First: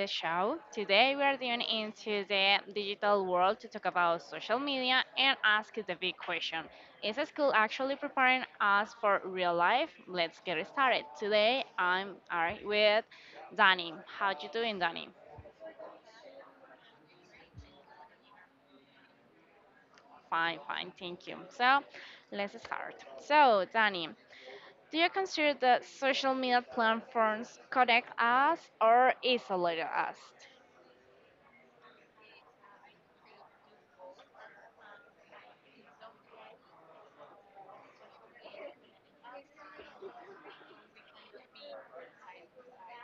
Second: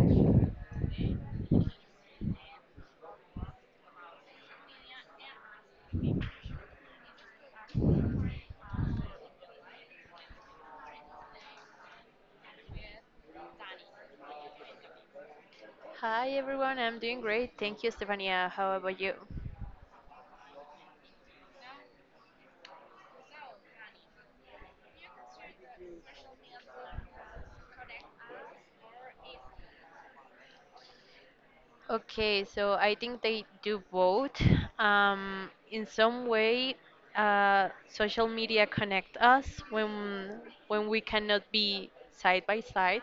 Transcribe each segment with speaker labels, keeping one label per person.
Speaker 1: the show. Today we are doing into the digital world to talk about social media and ask the big question. Is school actually preparing us for real life? Let's get started. Today I'm Ari with Danny. How you doing, Danny?
Speaker 2: Hi everyone, I'm doing great. Thank you, Stefania. How about you?
Speaker 1: Fine, fine, thank you. So let's start. So Danny, do you consider that social media platforms connect us or isolate us?
Speaker 2: Okay, so I think they do both. In some way, social media connect us when we cannot be side by side.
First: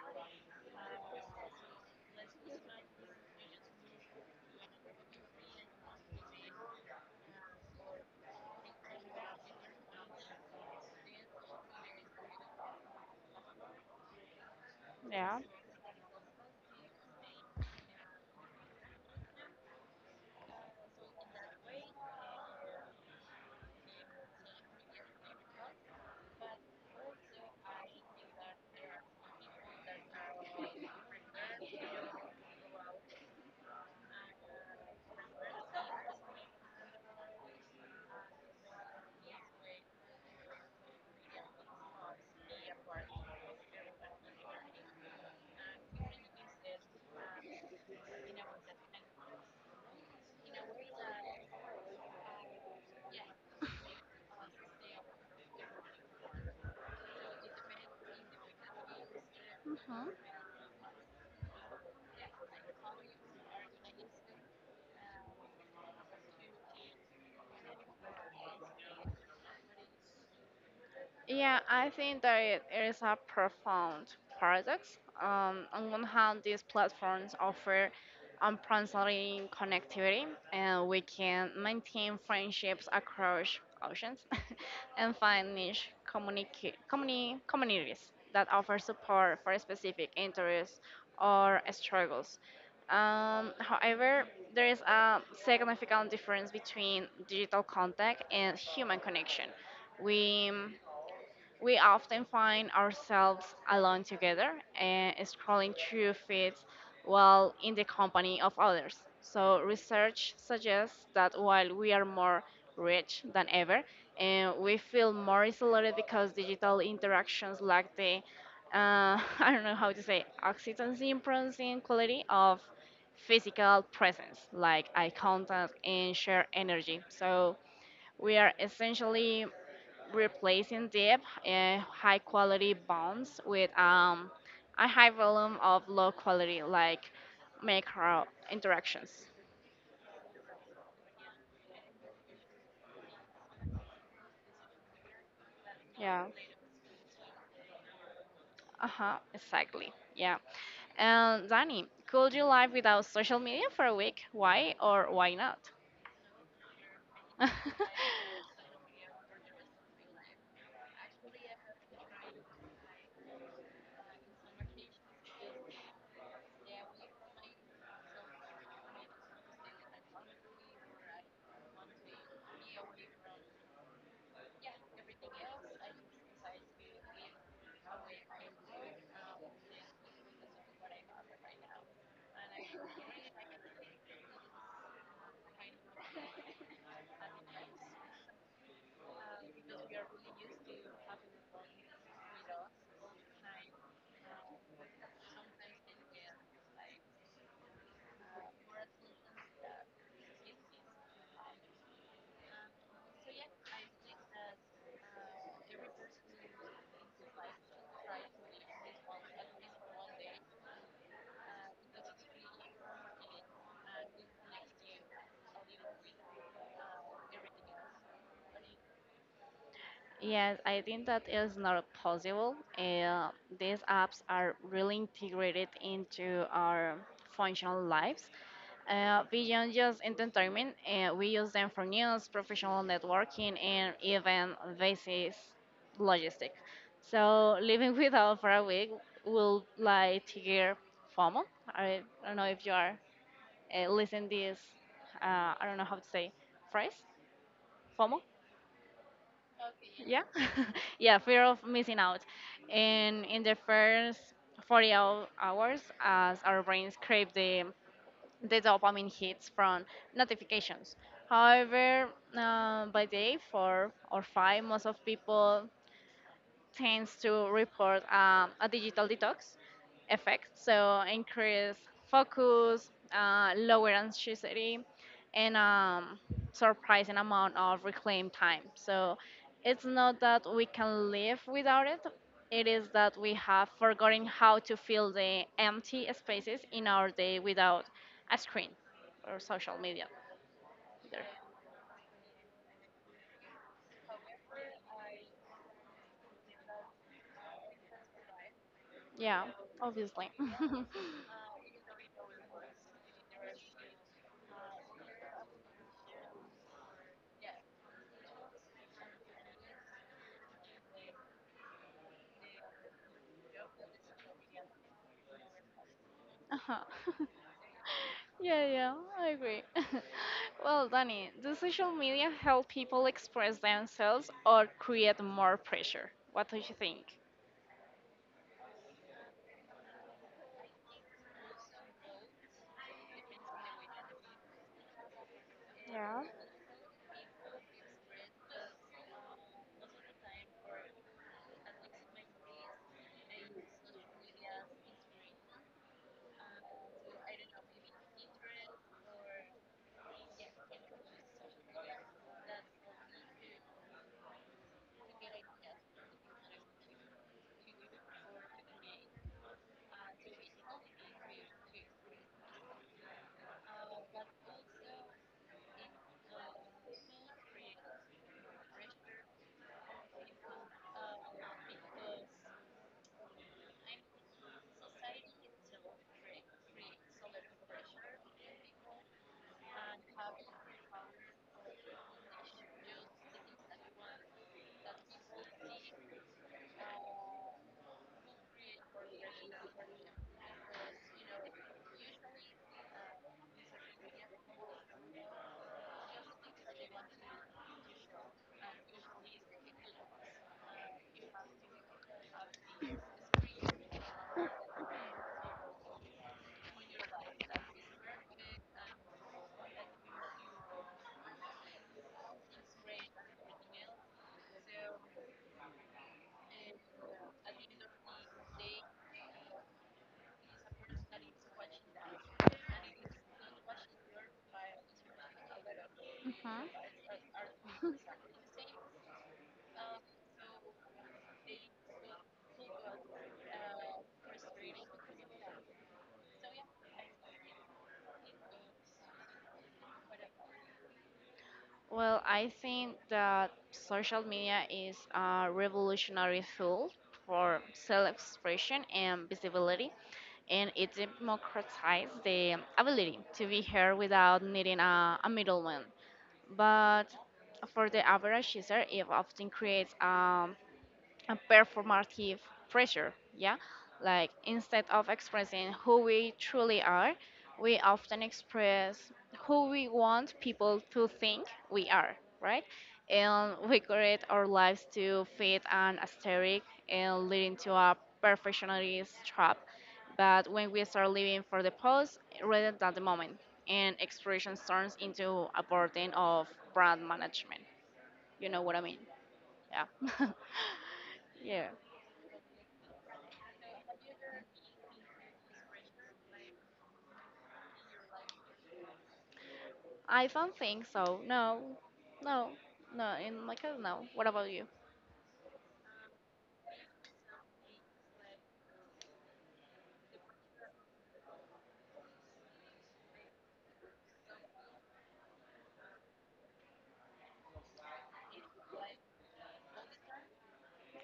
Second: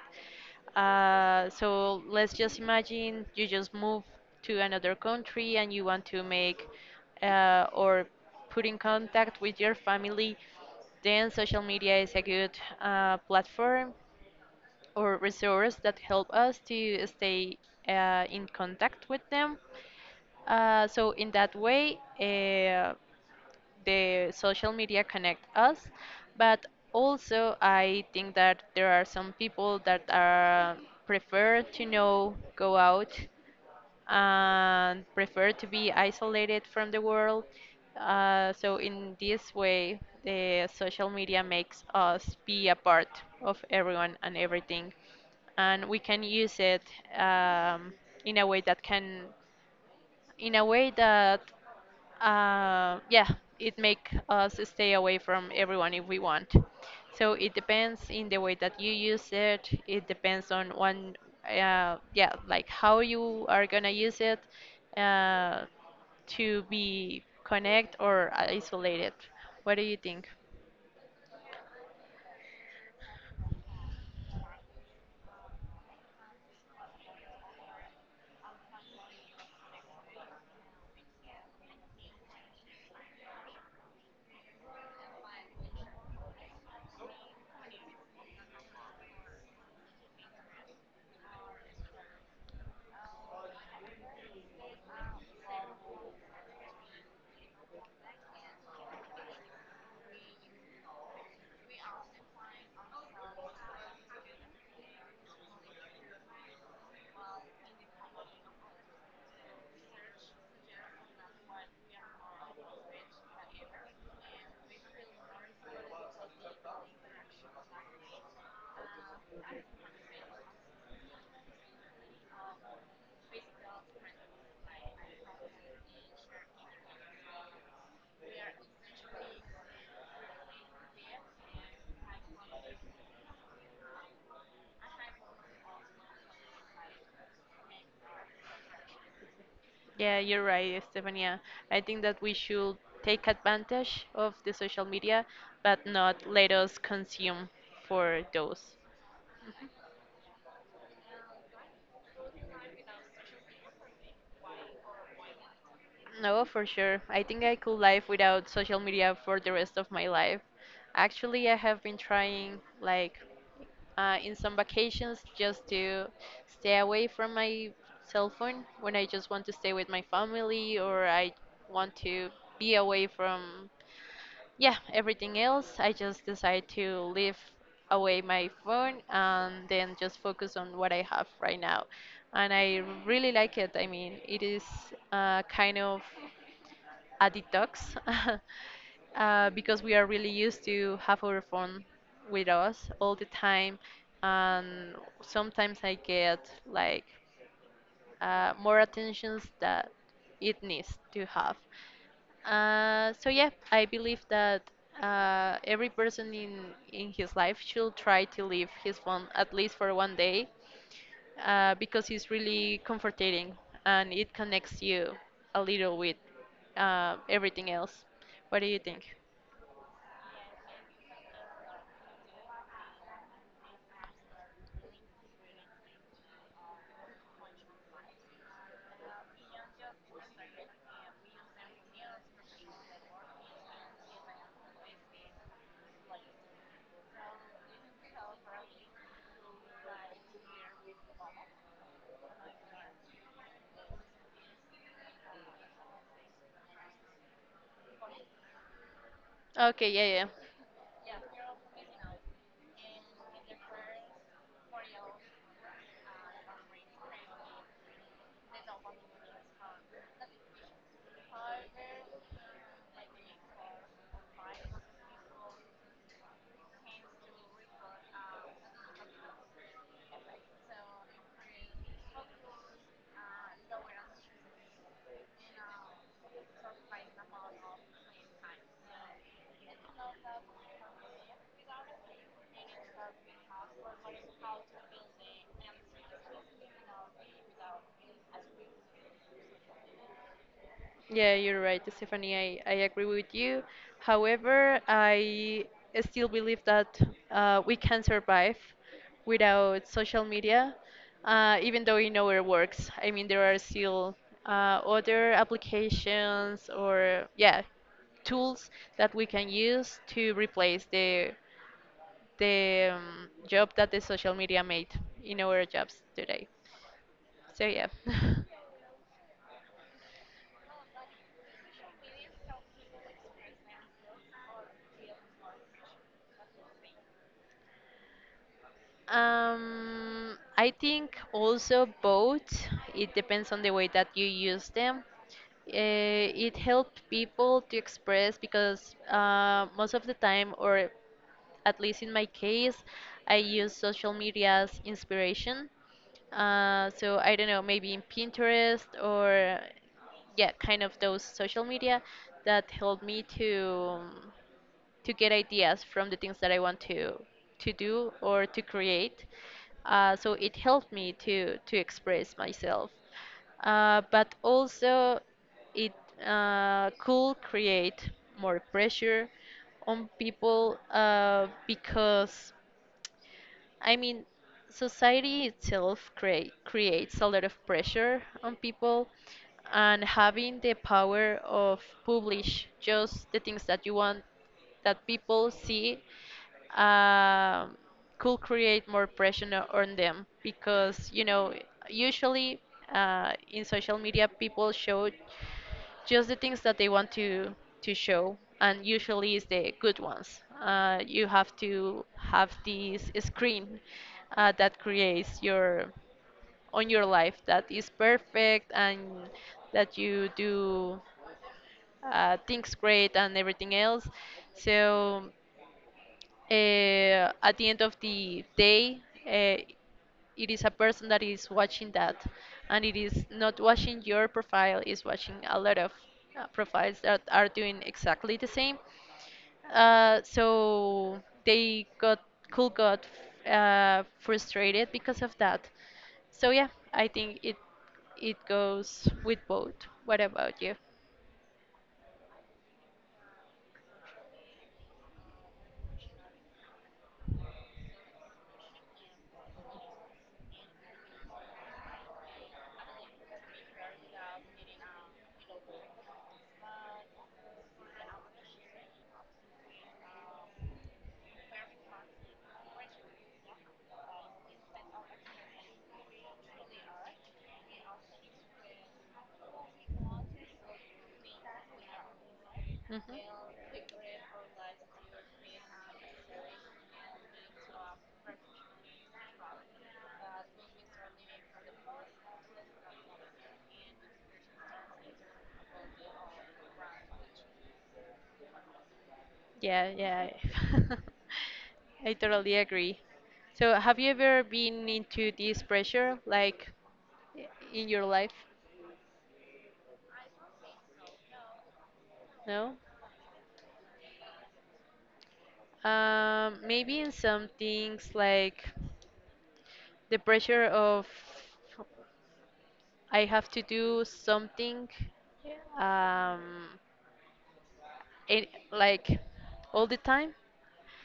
Speaker 2: So let's just imagine you just move to another country and you want to make or put in contact with your family. Then social media is a good platform or
Speaker 1: Yeah.
Speaker 2: resource that help us to stay in contact with them. So in that way, the social media connect us, but also I think that there are some people that are prefer to know go out and prefer to be isolated from the world. So in this way, the social media makes us be a part of everyone and everything, and we can use it um, in a way that can, in a way that yeah, it make us stay away from everyone if we want. So it depends in the way that you use it. It depends on one, yeah, like how you are gonna use it uh, to be connect or isolated. What do you think?
Speaker 1: Yeah, I think that it is a profound paradox. On one hand, these platforms offer unprecedented connectivity, and we can maintain friendships across oceans and find niche communities that offer support for specific interests or struggles. However, there is a significant difference between digital contact and human connection. We we often find ourselves alone together and scrolling through feeds while in the company of others. So, research suggests that while we are more rich than ever, and we feel more isolated because digital interactions lack the, I don't know how to say, oxytocin producing quality of physical presence, like eye contact and shared energy. So, we are essentially replacing deep and high quality bonds with a high volume of low quality like macro interactions.
Speaker 2: Yeah, you're right, Stefania. I think that we should take advantage of the social media, but
Speaker 1: Yeah.
Speaker 2: not let us consume for those.
Speaker 1: Uh huh. Exactly. Yeah. And Danny, could you live without social media for a week? Why or why not?
Speaker 2: No, for sure. I think I could live without social media for the rest of my life. Actually, I have been trying, like, in some vacations just to stay away from my cell phone when I just want to stay with my family or I want to be away from, yeah, everything else. I just decide to leave away my phone and then just focus on what I have right now. And I really like it. I mean, it is kind of a detox because we are really used to have our phone with us all the time and sometimes I get like more attentions that it needs to have so yeah I believe that every person in his life should try to leave his phone at least for one day because it's really comforting and it connects you a little with everything else. What do you think?
Speaker 1: Yes, I think that is not possible. These apps are really integrated into our functional lives. Beyond just entertainment, we use them for news, professional networking, and even basis logistics. So living without for a week will like trigger FOMO. I don't know if you are listening this. I don't know how to say phrase FOMO,
Speaker 2: Okay, yeah,
Speaker 1: yeah.
Speaker 2: yeah.
Speaker 1: Yeah, fear of missing out. And in the first 40 hours, as our brains crave the dopamine hits from notifications. However, by day four or five, most of people tends to report a digital detox effect, so increase focus, lower anxiety, and surprising amount of reclaimed time. So it's not that we can live without it. It is that we have forgotten how to fill the empty spaces in our day without a screen or social media. Either.
Speaker 2: Yeah, you're right, Stephanie. I agree with you. However, I still believe that we can survive
Speaker 1: Yeah,
Speaker 2: without social
Speaker 1: obviously.
Speaker 2: media, even though it nowhere works. I mean, there are still other applications or, yeah, tools that we can use to replace the job that the social media made in our jobs today.
Speaker 1: Uh-huh.
Speaker 2: So yeah.
Speaker 1: Yeah, yeah, I agree. Well, Danny, does social media help people express themselves or create more pressure? What do you think?
Speaker 2: I think also both. It depends on the way that you use them.
Speaker 1: Yeah.
Speaker 2: Uh, it helped people to express because most of the time, or at least in my case, I use social media as inspiration. So I don't know, maybe in Pinterest or yeah, kind of those social media that help me to get ideas from the things that I want to do or to create. So it helped me to express myself, but also it could create more pressure on people because I mean, society itself creates a lot of pressure on people, and having the power of publish just the things that you want that people see um, could create more pressure on them because you know usually in social media people show just the things that they want to show, and usually it's the good ones. You have to have this screen that creates your on your life that is perfect and that you do things great and everything else, so at the end of the day, uh, it is a person that is watching that, and it is not watching your profile, is watching a lot of
Speaker 1: Mhm.
Speaker 2: profiles that are doing exactly the same. So they got cool, got frustrated because of that. So yeah, I think it goes with both. What about you?
Speaker 1: Well, I think that social media is a revolutionary tool for self-expression and visibility, and it democratizes the ability to be heard without needing a middleman. But for the average user, it often creates a performative pressure, yeah? Like instead of expressing who we truly are, we often express who we want people to think we are, right?
Speaker 2: Mhm.
Speaker 1: And we create our lives to fit an aesthetic and leading to a perfectionist trap. But when we start living for the pose rather than the moment, and expression turns into a burden of brand management. You know what I mean?
Speaker 2: Yeah,
Speaker 1: Yeah.
Speaker 2: yeah.
Speaker 1: yeah.
Speaker 2: I totally agree. So, have you ever been into this pressure, like i- in your life?
Speaker 1: I don't think so. No, no,
Speaker 2: No?
Speaker 1: no. In my case, no. What about you?
Speaker 2: Maybe in some things like the pressure of I have to do something, um, it, like all the time.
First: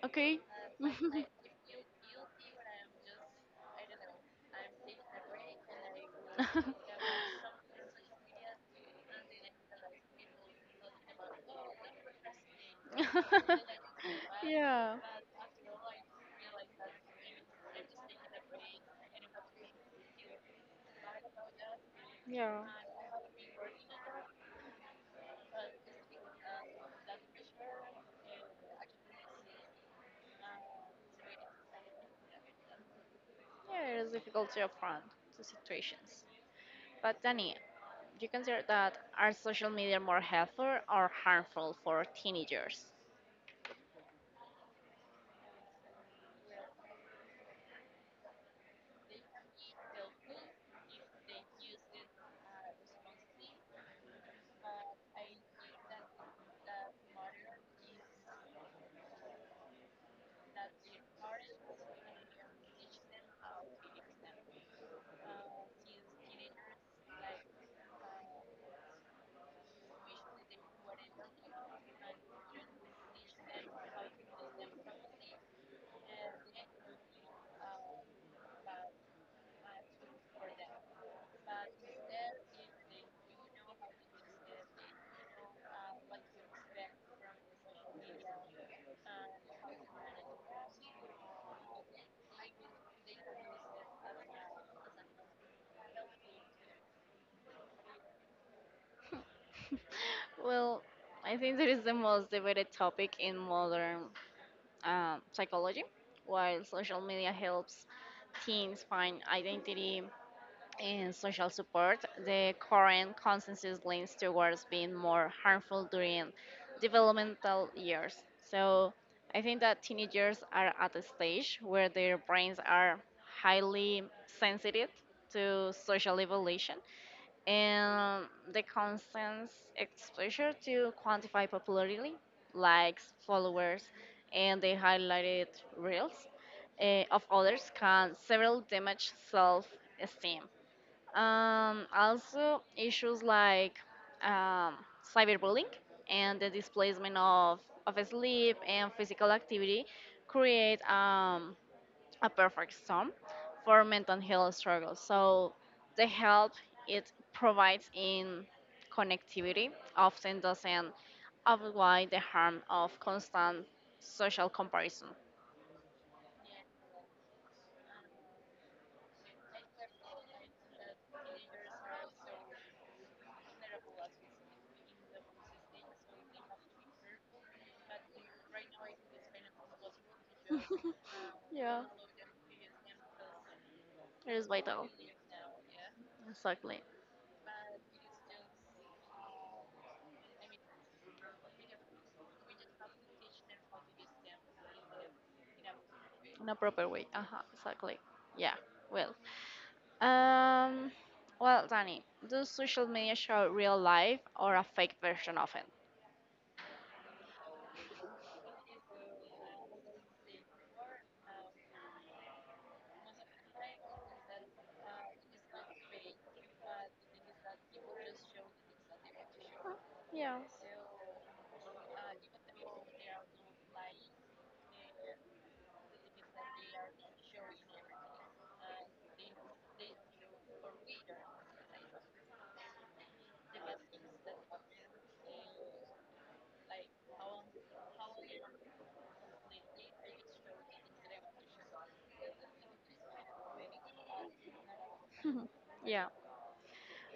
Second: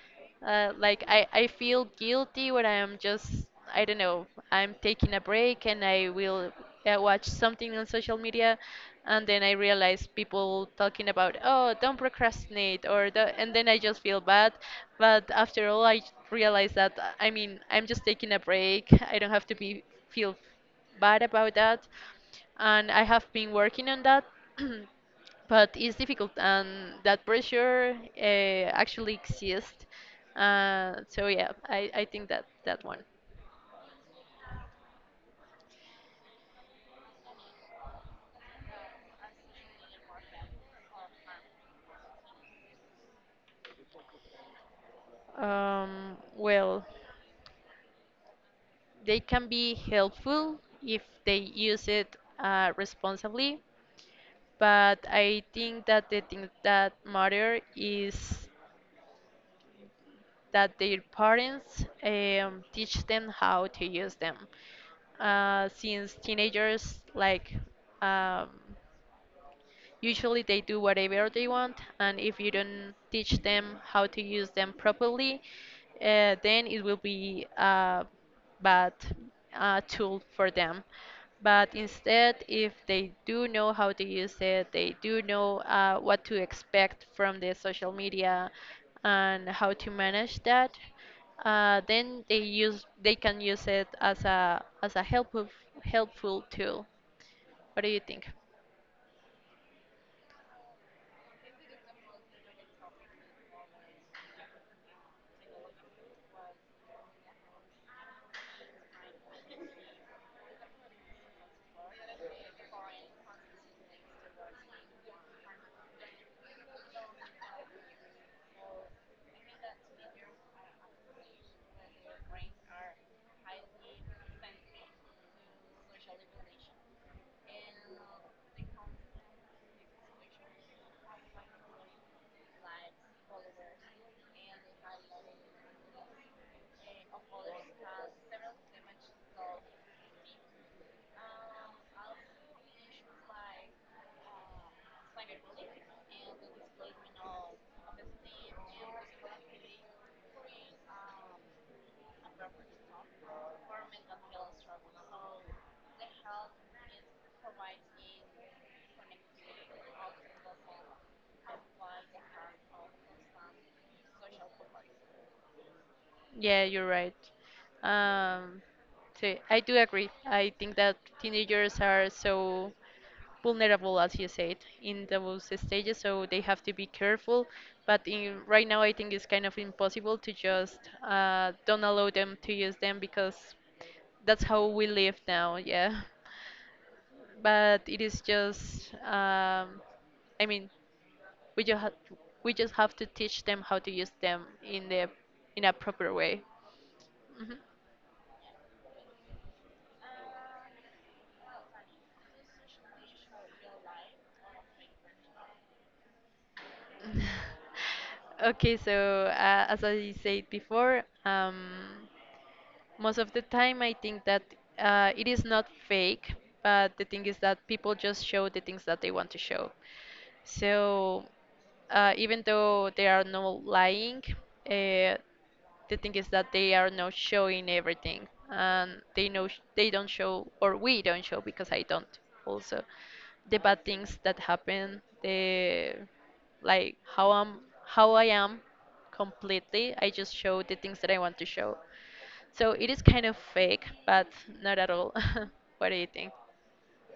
Speaker 1: Okay.
Speaker 2: Like I feel guilty when I'm just I don't know I'm taking a break and I will watch something on social media, and then I realize people talking about oh don't procrastinate or the, and then I just feel bad.
Speaker 1: yeah.
Speaker 2: But after all, I realize that I mean I'm just taking a break. I don't have to be feel bad about that,
Speaker 1: Yeah.
Speaker 2: and I have been working on that. But it's difficult and that pressure actually exists, so yeah I think that that one
Speaker 1: Yeah, it is difficult to affront to situations. But Danny, do you consider that are social media more helpful or harmful for teenagers?
Speaker 2: well they can be helpful if they use it responsibly, but I think that the thing that matter is that their parents teach them how to use them since teenagers like um, usually they do whatever they want, and if you don't teach them how to use them properly, then it will be a bad tool for them. But instead, if they do know how to use it, they do know what to expect from the social media and how to manage that, then they can use it as a helpful helpful tool. What do you think?
Speaker 1: Well, I think that is the most debated topic in modern psychology. While social media helps teens find identity, in social support, the current consensus leans towards being more harmful during developmental years. So I think that teenagers are at a stage where their brains are highly sensitive to social evolution, and the constant exposure to quantify popularity, likes, followers, and the highlighted reels, of others can severely damage self-esteem. Also, issues like um, cyberbullying and the displacement of sleep and physical activity create a perfect storm for mental health struggles. So, the help it provides in connectivity often doesn't outweigh the harm of constant social comparison.
Speaker 2: Yeah, you're right. Um, so I do agree. I think that teenagers are so vulnerable, as you said, in those stages, so they have to be careful. But in, right now, I think it's kind of impossible to just
Speaker 1: Yeah.
Speaker 2: don't allow them to use them because
Speaker 1: It
Speaker 2: that's
Speaker 1: is
Speaker 2: how we
Speaker 1: vital.
Speaker 2: live now. Yeah,
Speaker 1: Exactly.
Speaker 2: but it is just. I mean, we just ha we just have to teach them how to use them in the in a proper way.
Speaker 1: In a proper way. Uh huh.
Speaker 2: Mhm.
Speaker 1: Exactly. Yeah. Well. Um. Well, Danny, does social media show real life or a fake version of it?
Speaker 2: Okay, so as I said before, most of the time I think that it is not fake, but the thing is that people just show the things that they want to show.
Speaker 1: Yeah.
Speaker 2: So even though they are not lying, uh, the thing is that they are not showing everything, and they know they don't show, or we don't show because I don't also the bad things that happen, the like how I am completely. I just show the things that I want to show. So it is kind of fake, but not at all.
Speaker 1: Mhm.
Speaker 2: What do
Speaker 1: Yeah.
Speaker 2: you think?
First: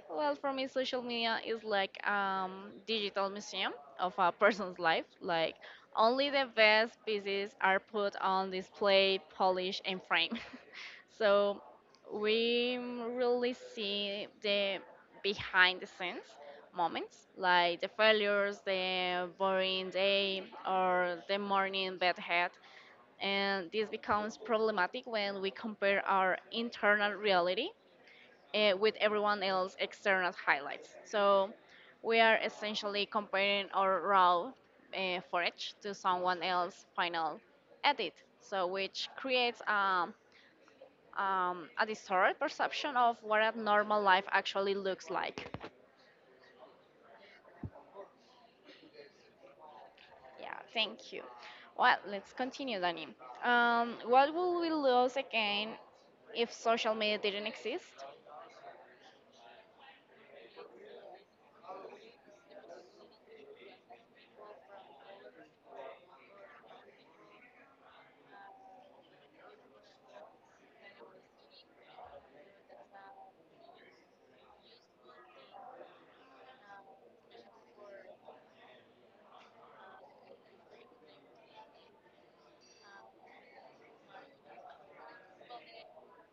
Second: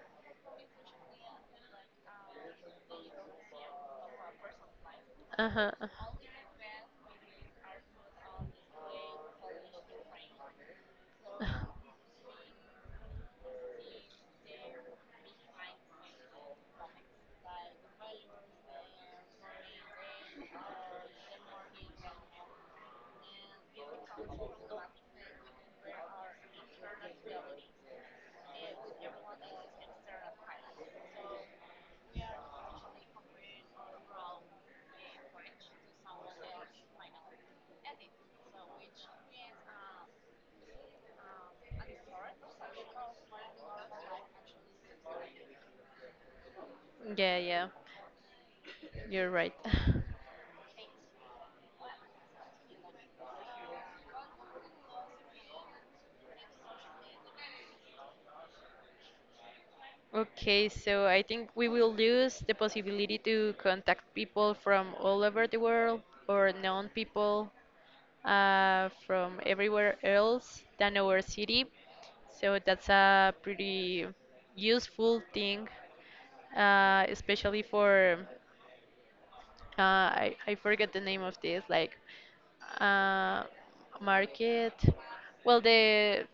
Speaker 1: Well, for me, social media is like digital museum of a person's life. Like
Speaker 2: Uh-huh.
Speaker 1: only the best pieces are put on display, polished, and framed. So
Speaker 2: Uh-huh.
Speaker 1: we really see the behind the scenes moments, like the failures, the boring day, or the morning bad head. And this becomes problematic when we compare our internal reality with everyone else external highlights. So we are essentially comparing our raw footage to someone else's final edit, so which creates a distorted perception of what a normal life actually looks like.
Speaker 2: Yeah, yeah. You're right.
Speaker 1: Yeah, thank you. Well, let's continue, Dani. What would we lose again if social media didn't exist?
Speaker 2: Okay, so I think we will lose the possibility to contact people from all over the world or known people from everywhere else than our city. So that's a pretty useful thing especially for I forget the name of this like uh, market well the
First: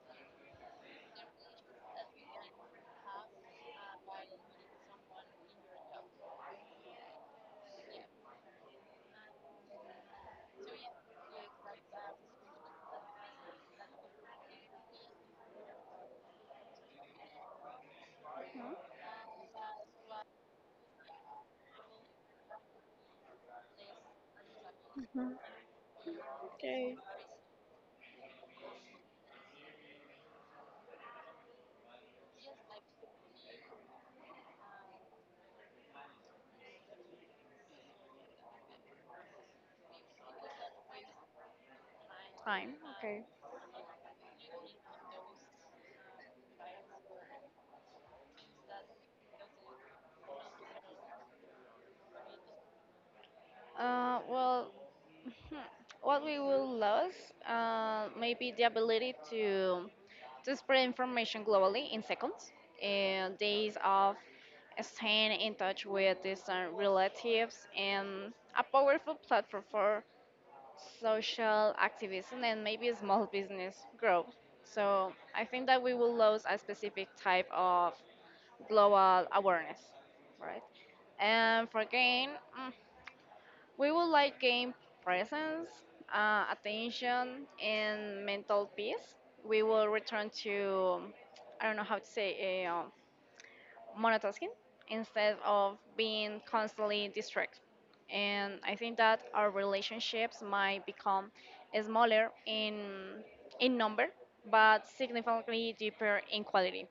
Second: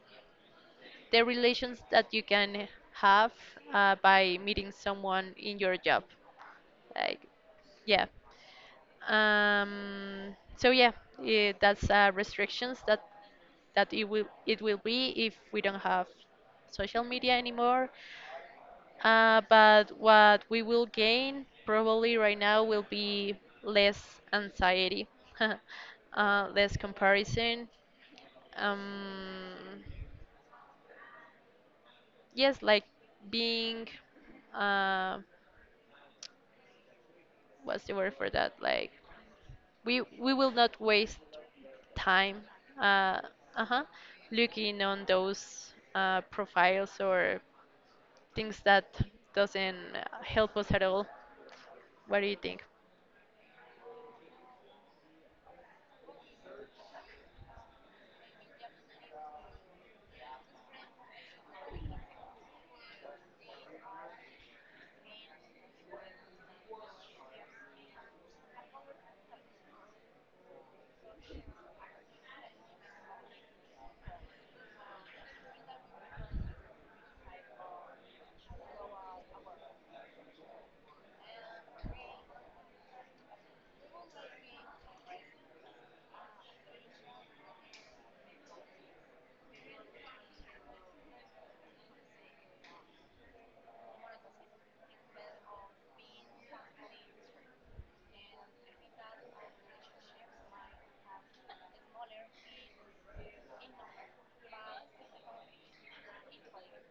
Speaker 2: the relations that you can have by meeting someone in your job like yeah so yeah that's restrictions that it will be if we don't have social media anymore. But what we will gain probably right now will be less anxiety, less comparison. Um, yes, like being, uh, what's the word for that? Like we will not waste time.
Speaker 1: Time.
Speaker 2: Uh, uh-huh, looking on those profiles or things that doesn't help us at all. What do you think?
Speaker 1: Well, Hmm. What we will lose, maybe the ability to spread information globally in seconds. And days of staying in touch with distant relatives and a powerful platform for social activism and maybe small business growth. So I think that we will lose a specific type of global awareness, right? And for gain. mm, we would like gain presence, attention, and mental peace. We will return to, I don't know how to say, monotasking instead of being constantly distracted. And I think that our relationships might become smaller in number, but significantly deeper in quality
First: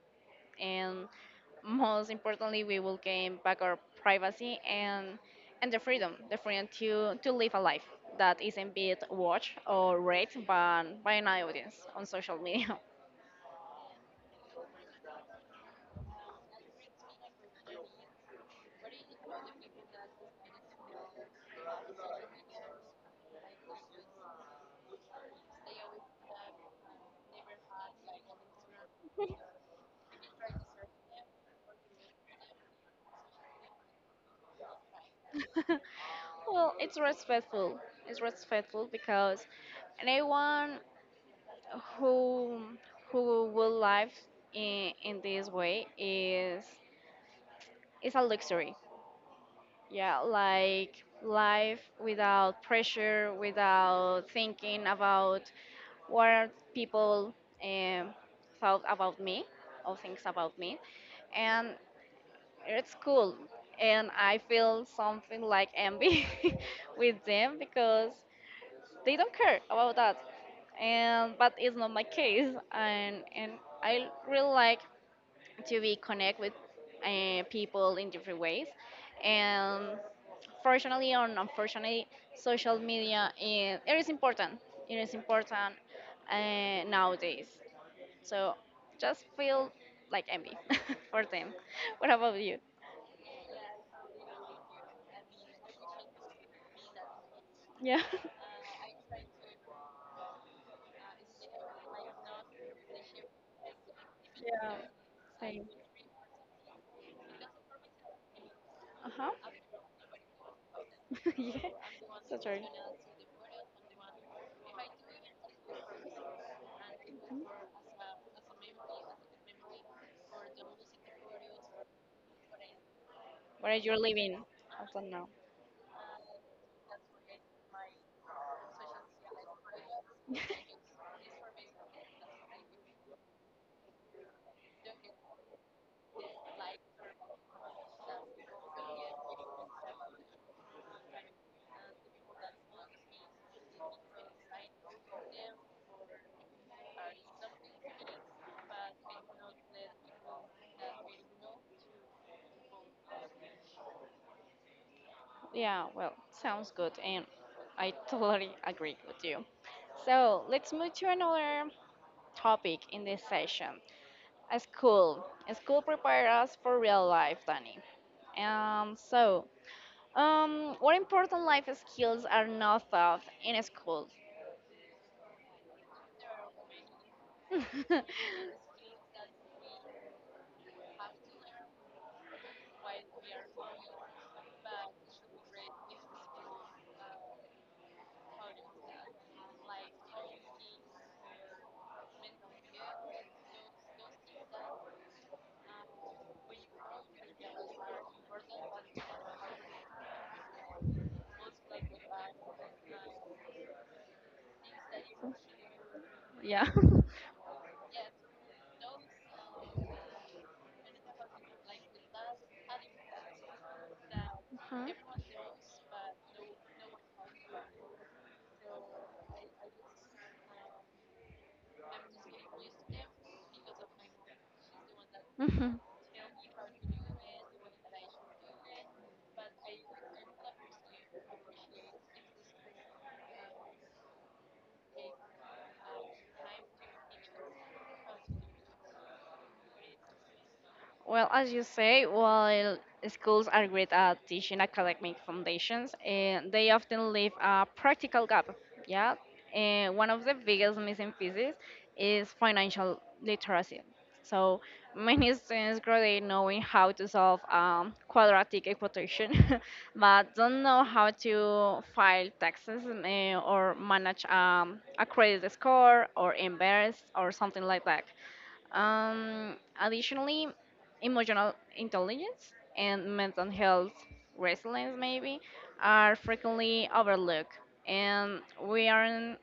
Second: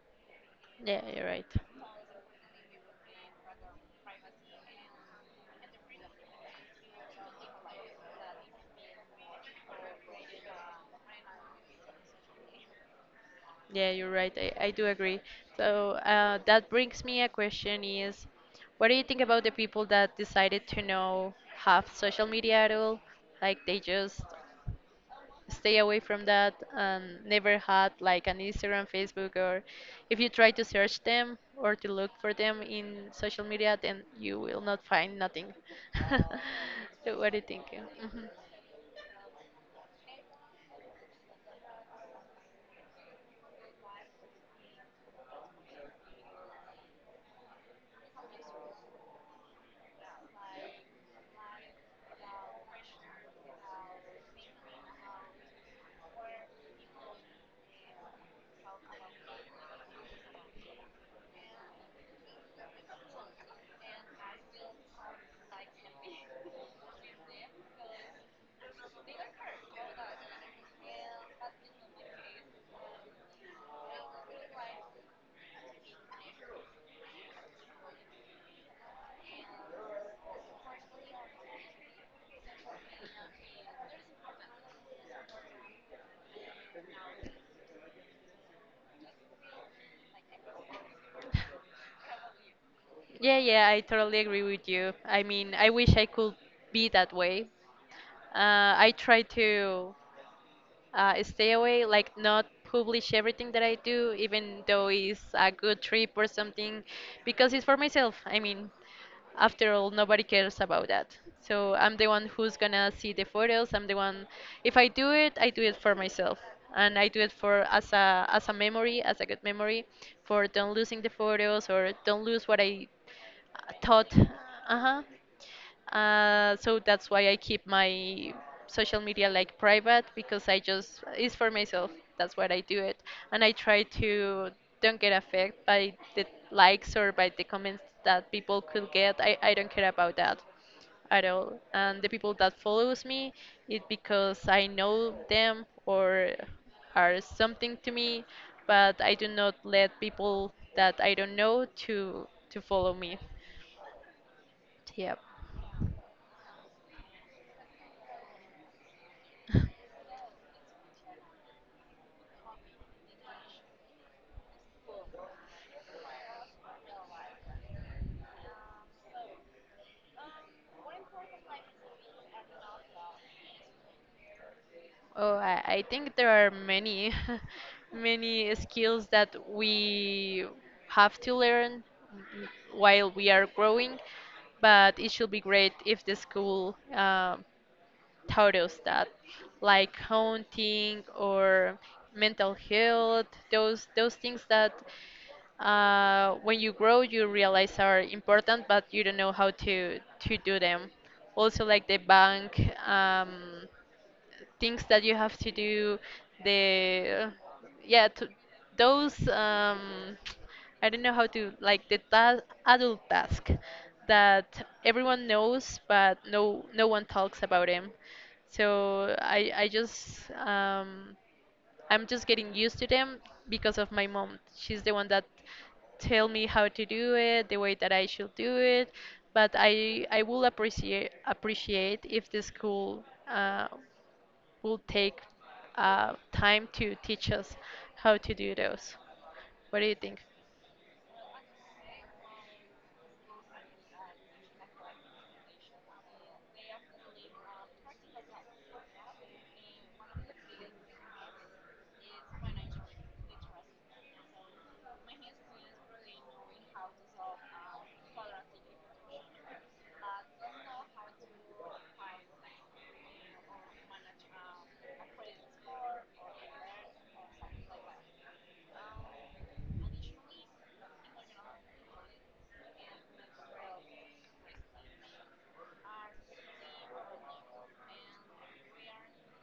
Speaker 2: Yeah,
Speaker 1: and
Speaker 2: you're right.
Speaker 1: most importantly, we will gain back our privacy and the freedom, to live a life that isn't being watched or read by an audience on social media.
Speaker 2: Yeah, you're right. I do agree. So that brings me a question is, what do you think about the people that decided to know have social media at all? Like they just stay away from that and never had like an Instagram, Facebook, or if you try to search them or to look for them in social media, then you will not find nothing.
Speaker 1: Well, it's
Speaker 2: So what do you think?
Speaker 1: respectful. It's
Speaker 2: Hmm.
Speaker 1: respectful because anyone who who will live in this way is a luxury. Yeah, like life without pressure, without thinking about what people um, thought about me, or things about me. And it's cool, and I feel something like envy with them because they don't care about that. And but it's not my case, and I really like to be connect with people in different ways. And fortunately or unfortunately, social media is, it is important. It is important nowadays. So just feel like envy for them. What about you?
Speaker 2: Yeah, yeah, I totally agree with you. I mean, I wish I could be that way.
Speaker 1: Yeah.
Speaker 2: I try to stay away, like not publish everything that I do, even
Speaker 1: Yeah,
Speaker 2: though it's a
Speaker 1: same.
Speaker 2: good trip or something, because it's for myself. I mean,
Speaker 1: Uh huh.
Speaker 2: after all, nobody cares about that.
Speaker 1: yeah.
Speaker 2: So I'm the one
Speaker 1: So
Speaker 2: who's
Speaker 1: true.
Speaker 2: gonna see the photos. I'm the one. If I do it, I do it for myself, and I do it for as a memory, as a good memory, for don't losing the photos or don't lose what I
Speaker 1: Where you're
Speaker 2: thought.
Speaker 1: living?
Speaker 2: Uh
Speaker 1: I
Speaker 2: huh.
Speaker 1: don't know.
Speaker 2: So that's why I keep my social media like private because I just it's for myself. That's what I do it, and I try to don't get affected by the likes or by the comments that people could get. I don't care about that at all. And the people that follows me, it because I know them or are something to me, but I do not let people that I don't know to follow me. Yep.
Speaker 1: Yeah, well, sounds good, and I totally agree with you. So let's move to another topic in this session. A school prepare us for real life, Danny. So, what important life skills are not taught in school?
Speaker 2: Oh, I think there are many, many skills that we have to learn n- while we are growing, but it should be great if the school taught us that, like counting or mental health, those things that when you grow you realize are important, but you don't know how to do them. Also, like the bank. Um, things that you have to do
Speaker 1: Yeah.
Speaker 2: the yeah to, those I don't know how to like the adult task that
Speaker 1: Hmm.
Speaker 2: everyone knows but no one talks about them. So I just I'm just getting used to them because of my mom. She's the one that
Speaker 1: Hmm.
Speaker 2: tell me how to do it, the way that I should do it. But I will appreciate if the school uh, will take time to teach us how to do those. What do you think?
Speaker 1: Well, as you say, while schools are great at teaching academic foundations, they often leave a practical gap. Yeah, and one of the biggest missing pieces is financial literacy. So many students graduate knowing how to solve quadratic equation, but don't know how to file taxes, or manage a credit score or invest or something like that. Um, Additionally, emotional intelligence and mental health resilience maybe are frequently overlooked, and we aren't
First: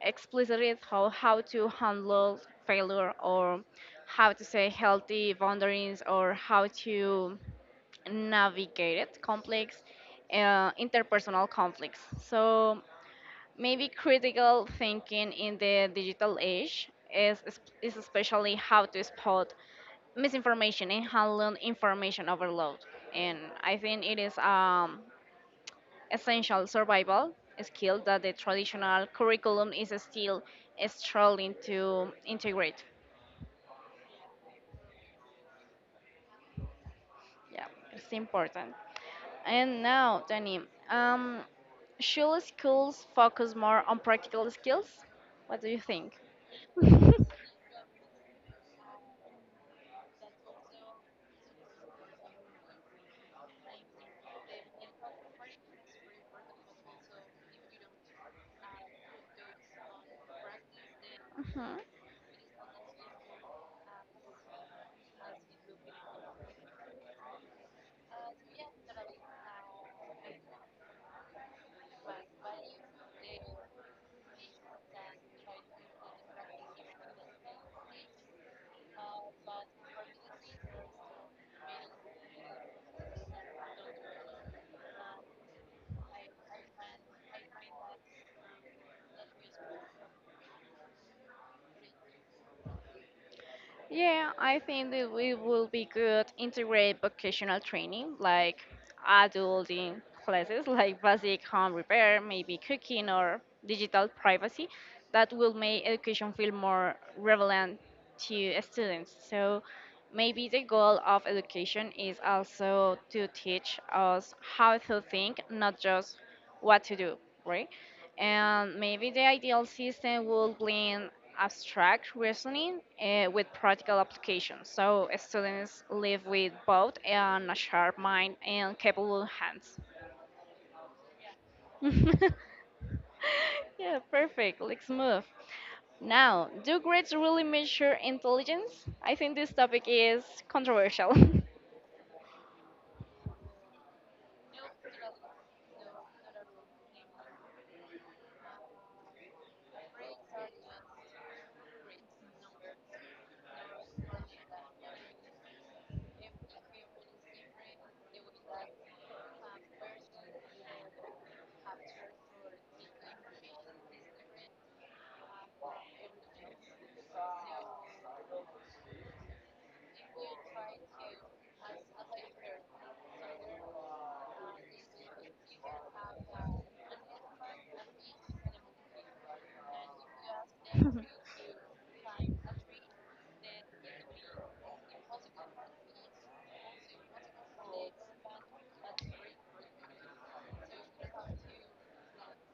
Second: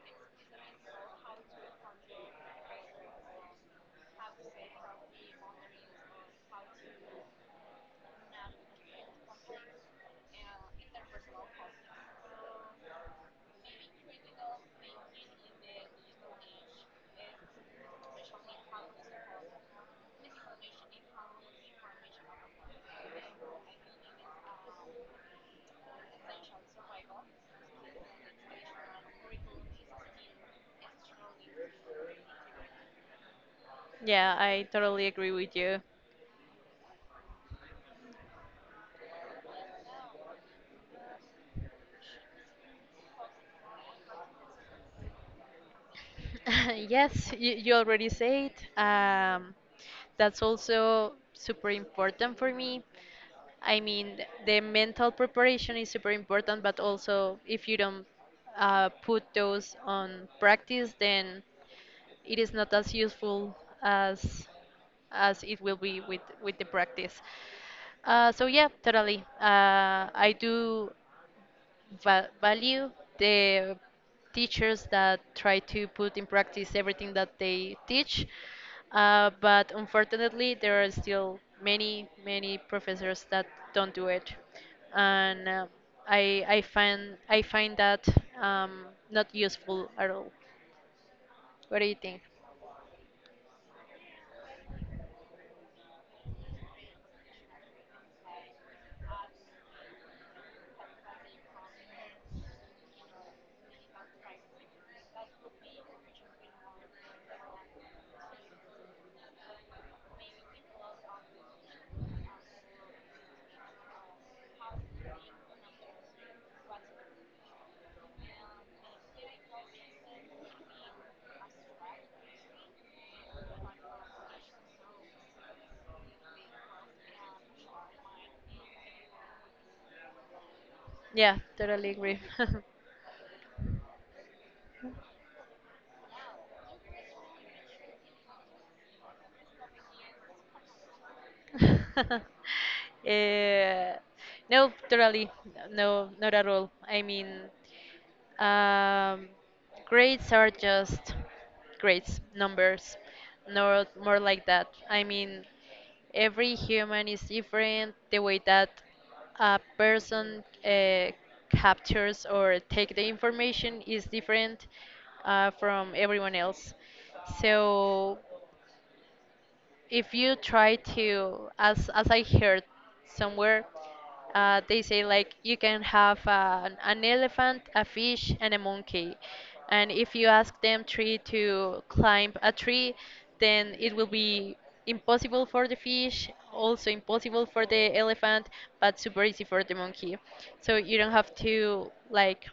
Speaker 1: explicitly how to handle failure or how to set healthy boundaries or how to navigate complex interpersonal conflicts. So maybe critical thinking in the digital age is especially how to spot misinformation and handle information overload. And I think it is essential survival skill that the traditional curriculum is still struggling to integrate.
Speaker 2: Yeah, I totally agree with you.
Speaker 1: Yeah, it's important. And now, Danny, um, should schools focus more on practical skills? What do you think? Mhm.
Speaker 2: Yes, you already said. Um, that's also super important for me. I mean, the mental preparation is super important, but also if you don't put those on practice, then it is not as useful as as it will be with the practice. So yeah, totally. I do value the teachers that try to put in practice everything that they teach, but unfortunately, there are still many, many professors that don't do it, and I find that not useful at all. What do you think?
Speaker 1: Yeah, I think that we will be good integrate vocational training like adulting classes like basic home repair, maybe cooking or digital privacy that will make education feel more relevant to students. So maybe the goal of education is also to teach us how to think, not just what to do, right? And maybe the ideal system will blend abstract reasoning with practical applications, so students live with both and a sharp mind and capable hands.
Speaker 2: Yeah, totally agree.
Speaker 1: Yeah, perfect. Let's move. Now, do grades really measure intelligence? I think this topic is controversial.
Speaker 2: Eh, no, totally. No, not at all. I mean, um, grades are just grades, numbers, no more like that. I mean, every human is different. The way that a person captures or take the information is different from everyone else. So if you try to as I heard somewhere they say like you can have an elephant a fish and a monkey, and if you ask them three to climb a tree, then it will be impossible for the fish, also impossible for the elephant, but super easy for the monkey. So you don't have to like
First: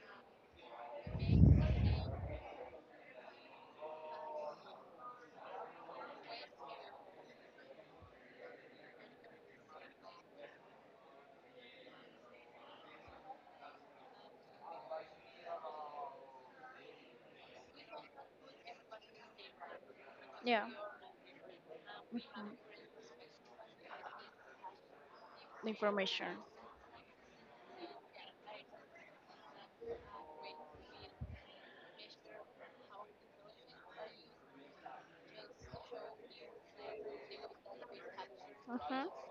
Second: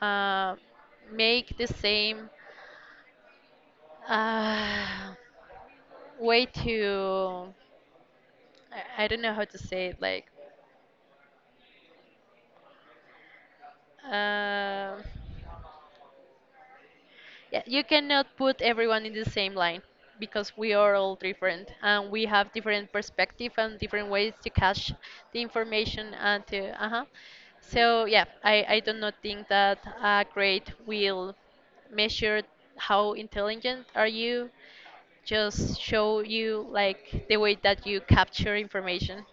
Speaker 2: uh, make the same uh, way to I don't know how to say it. Like, uh, yeah, you cannot put everyone in the same line because
Speaker 1: Yeah,
Speaker 2: we are all different and we have different perspective and different ways to catch the information
Speaker 1: information.
Speaker 2: and to uh-huh. So yeah, I do not think that a grade will measure how intelligent are you. Just show you like the way that you capture
Speaker 1: Hmm.
Speaker 2: information.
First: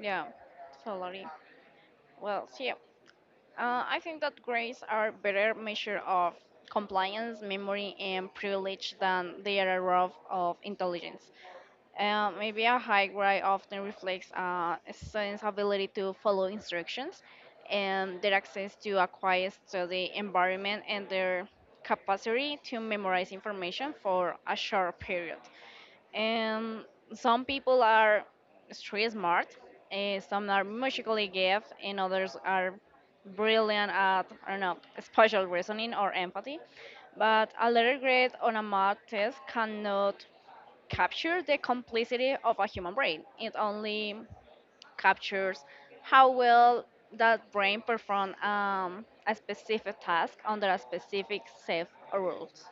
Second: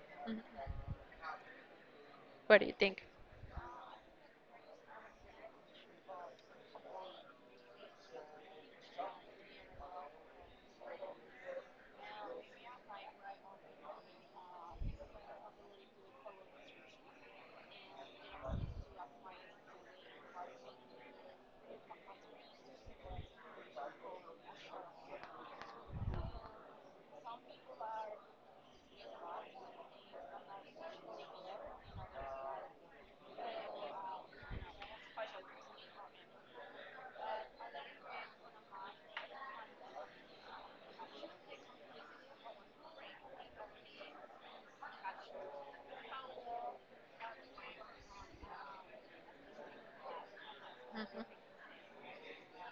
Speaker 1: Yeah, totally. Well,
Speaker 2: What do
Speaker 1: see.
Speaker 2: you think?
Speaker 1: I think that grades are better measure of compliance, memory, and privilege than they are a rough of intelligence. Maybe a high grade often reflects a student's ability to follow instructions, and their access to a quiet study environment, and their capacity to memorize information for a short period. And some people are street smart, and some are musically gifted, and others are brilliant at, I don't know, spatial reasoning or empathy. But a letter grade on a math test cannot capture the complexity of a human brain. It only captures how well that brain performs a specific task under a specific
Speaker 2: Mm-hmm.
Speaker 1: set of rules.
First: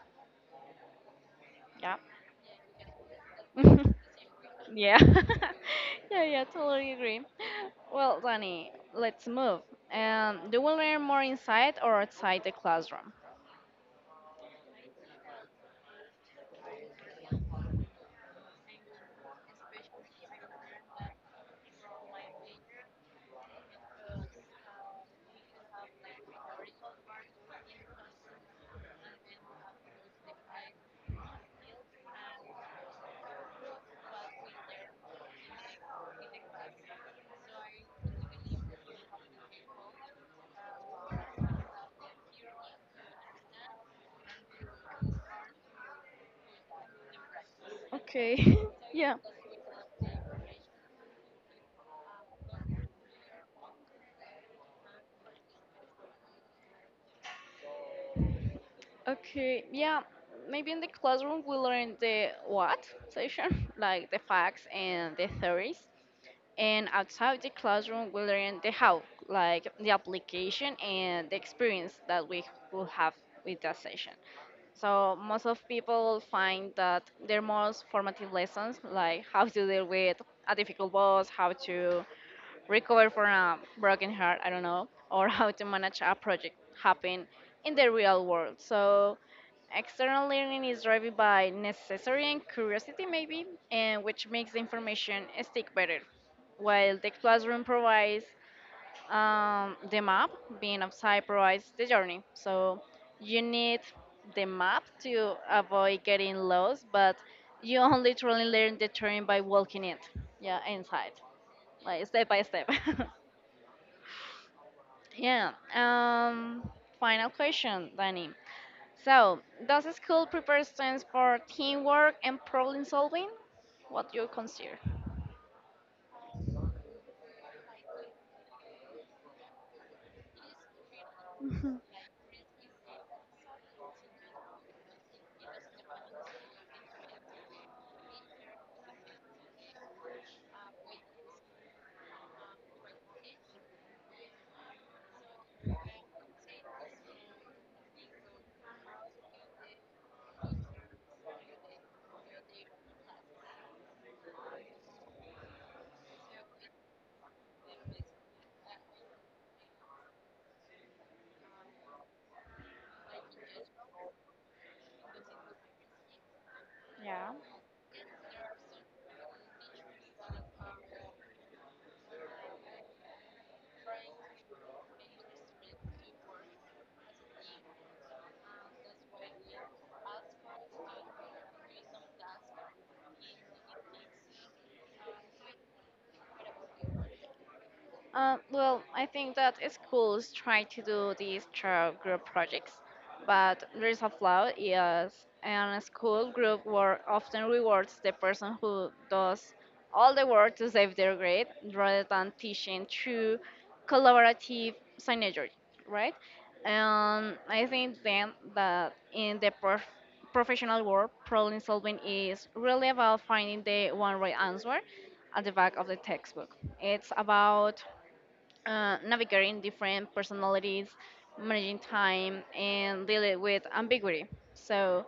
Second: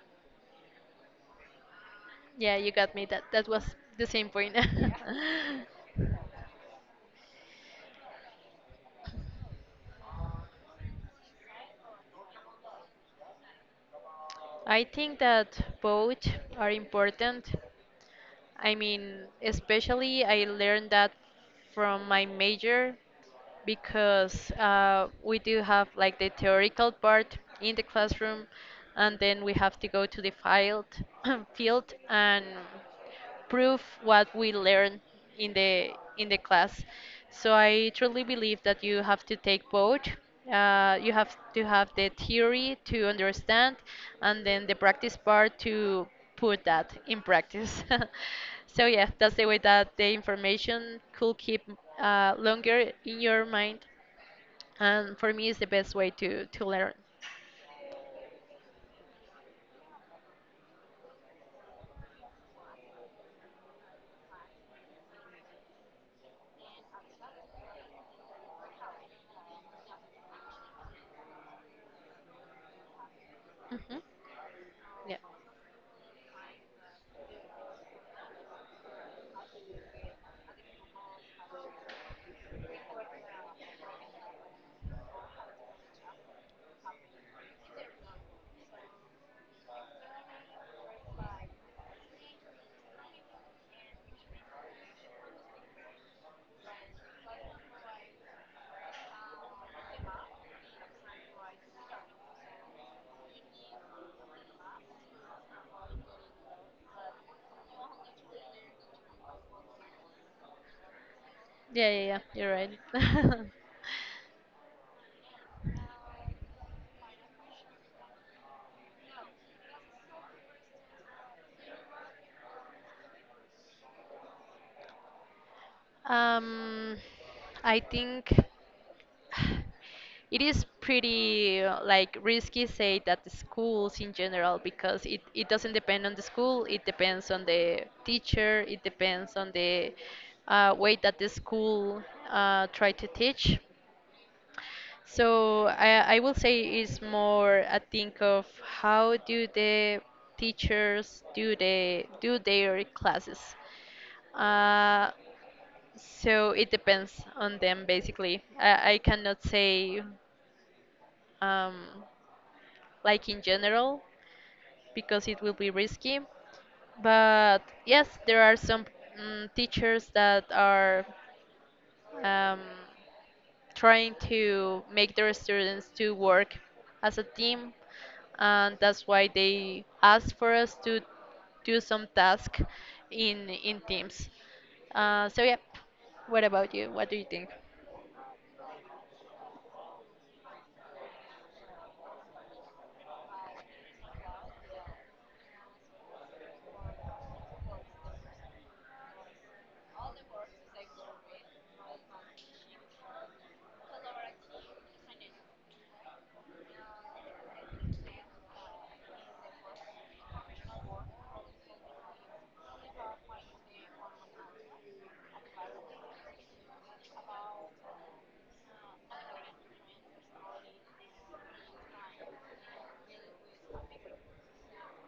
Speaker 2: Yeah, you got me. That was
Speaker 1: Yeah.
Speaker 2: the same point.
Speaker 1: Yeah. Yeah, yeah, totally agree. Well, Danny, let's move. Do we learn more inside or outside the classroom?
Speaker 2: I think that both are important. I mean, especially I learned that from my major because we do have like the theoretical part in the classroom, and then we have to go to the field, field and prove what we learn in the in the class. So I truly believe that you have to take both. You have to have the theory to understand, and then the practice part to put that in practice.
Speaker 1: Okay.
Speaker 2: So yeah,
Speaker 1: yeah.
Speaker 2: that's the way that the information could keep longer in your mind, and for me, it's the best way to learn.
Speaker 1: Okay. Yeah. Maybe in the classroom we learn the what session, like the facts and the theories. And outside the classroom we learn the how, like the application and the experience that we will have with that
Speaker 2: Hmm.
Speaker 1: session.
Speaker 2: Yeah,
Speaker 1: So most of people find that their most formative lessons, like how to deal with a difficult boss, how to recover from a broken heart, I don't know, or how to manage a project, happen in the real world. So external learning is driven by necessity and curiosity, maybe, and which makes the information stick better, while the classroom provides the map, being outside provides the journey. So you need the map to avoid getting lost, but you only truly learn the terrain by walking it. Yeah, inside,
Speaker 2: yeah,
Speaker 1: like
Speaker 2: yeah. Yeah,
Speaker 1: step by
Speaker 2: you're
Speaker 1: step.
Speaker 2: right.
Speaker 1: Yeah. Final question, Danny. So, does school prepare students for teamwork and problem solving? What do you consider?
Speaker 2: Um, I think it is pretty like risky say that the schools in general because it doesn't depend on the school, it depends on the teacher, it depends on the way that the school try to teach. So I will say it's more a think of how do the teachers do they do their classes. Uh, so it depends on them basically. I cannot say um, like in general because it will be risky.
Speaker 1: Yeah.
Speaker 2: But yes, there are some mm, teachers that are um, trying to make their students to work as a team, and that's why they ask for us to do some task in teams. So yeah, what about you? What do you think?
Speaker 1: Well, I think that schools try to do these child group projects, but there is a flaw, yes. And a school group work often rewards the person who does all the work to save their grade rather than teaching through collaborative synergy, right? And I think then that in the professional world, problem solving is really about finding the one right answer at the back of the textbook. It's about navigating different personalities, managing time, and dealing with ambiguity. So,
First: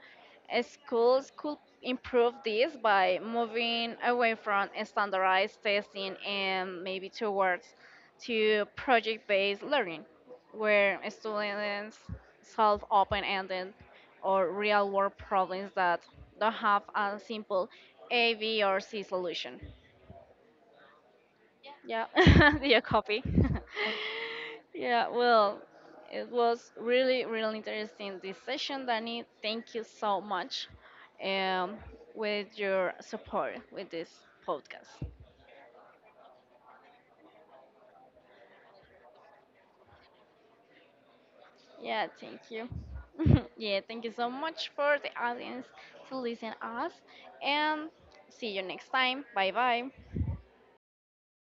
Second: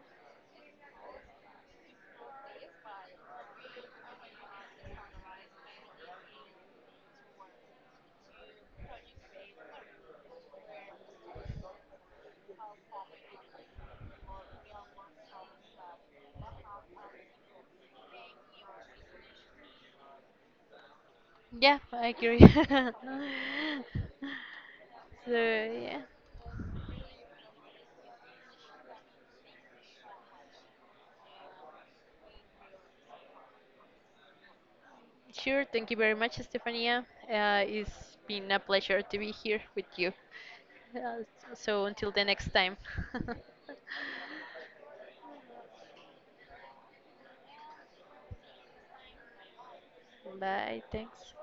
Speaker 1: schools could improve this by moving away from standardized testing and maybe towards to project-based learning, where students solve open-ended or real-world problems that don't have a simple A, B, or C solution.
Speaker 2: Yeah, I
Speaker 1: Yeah,
Speaker 2: agree.
Speaker 1: yeah, copy. Yeah,
Speaker 2: So
Speaker 1: well,
Speaker 2: yeah,
Speaker 1: it was really, really interesting this session, Danny. Thank you so much um, with your support with this podcast.
Speaker 2: sure. Thank you very much, Stefania. It's been a pleasure to be here with you. Uh, so
Speaker 1: Yeah,
Speaker 2: until the
Speaker 1: thank
Speaker 2: next
Speaker 1: you.
Speaker 2: time.
Speaker 1: Yeah, thank you so much for the audience to listen us, and see you next time. Bye bye.
Speaker 2: Bye. Thanks.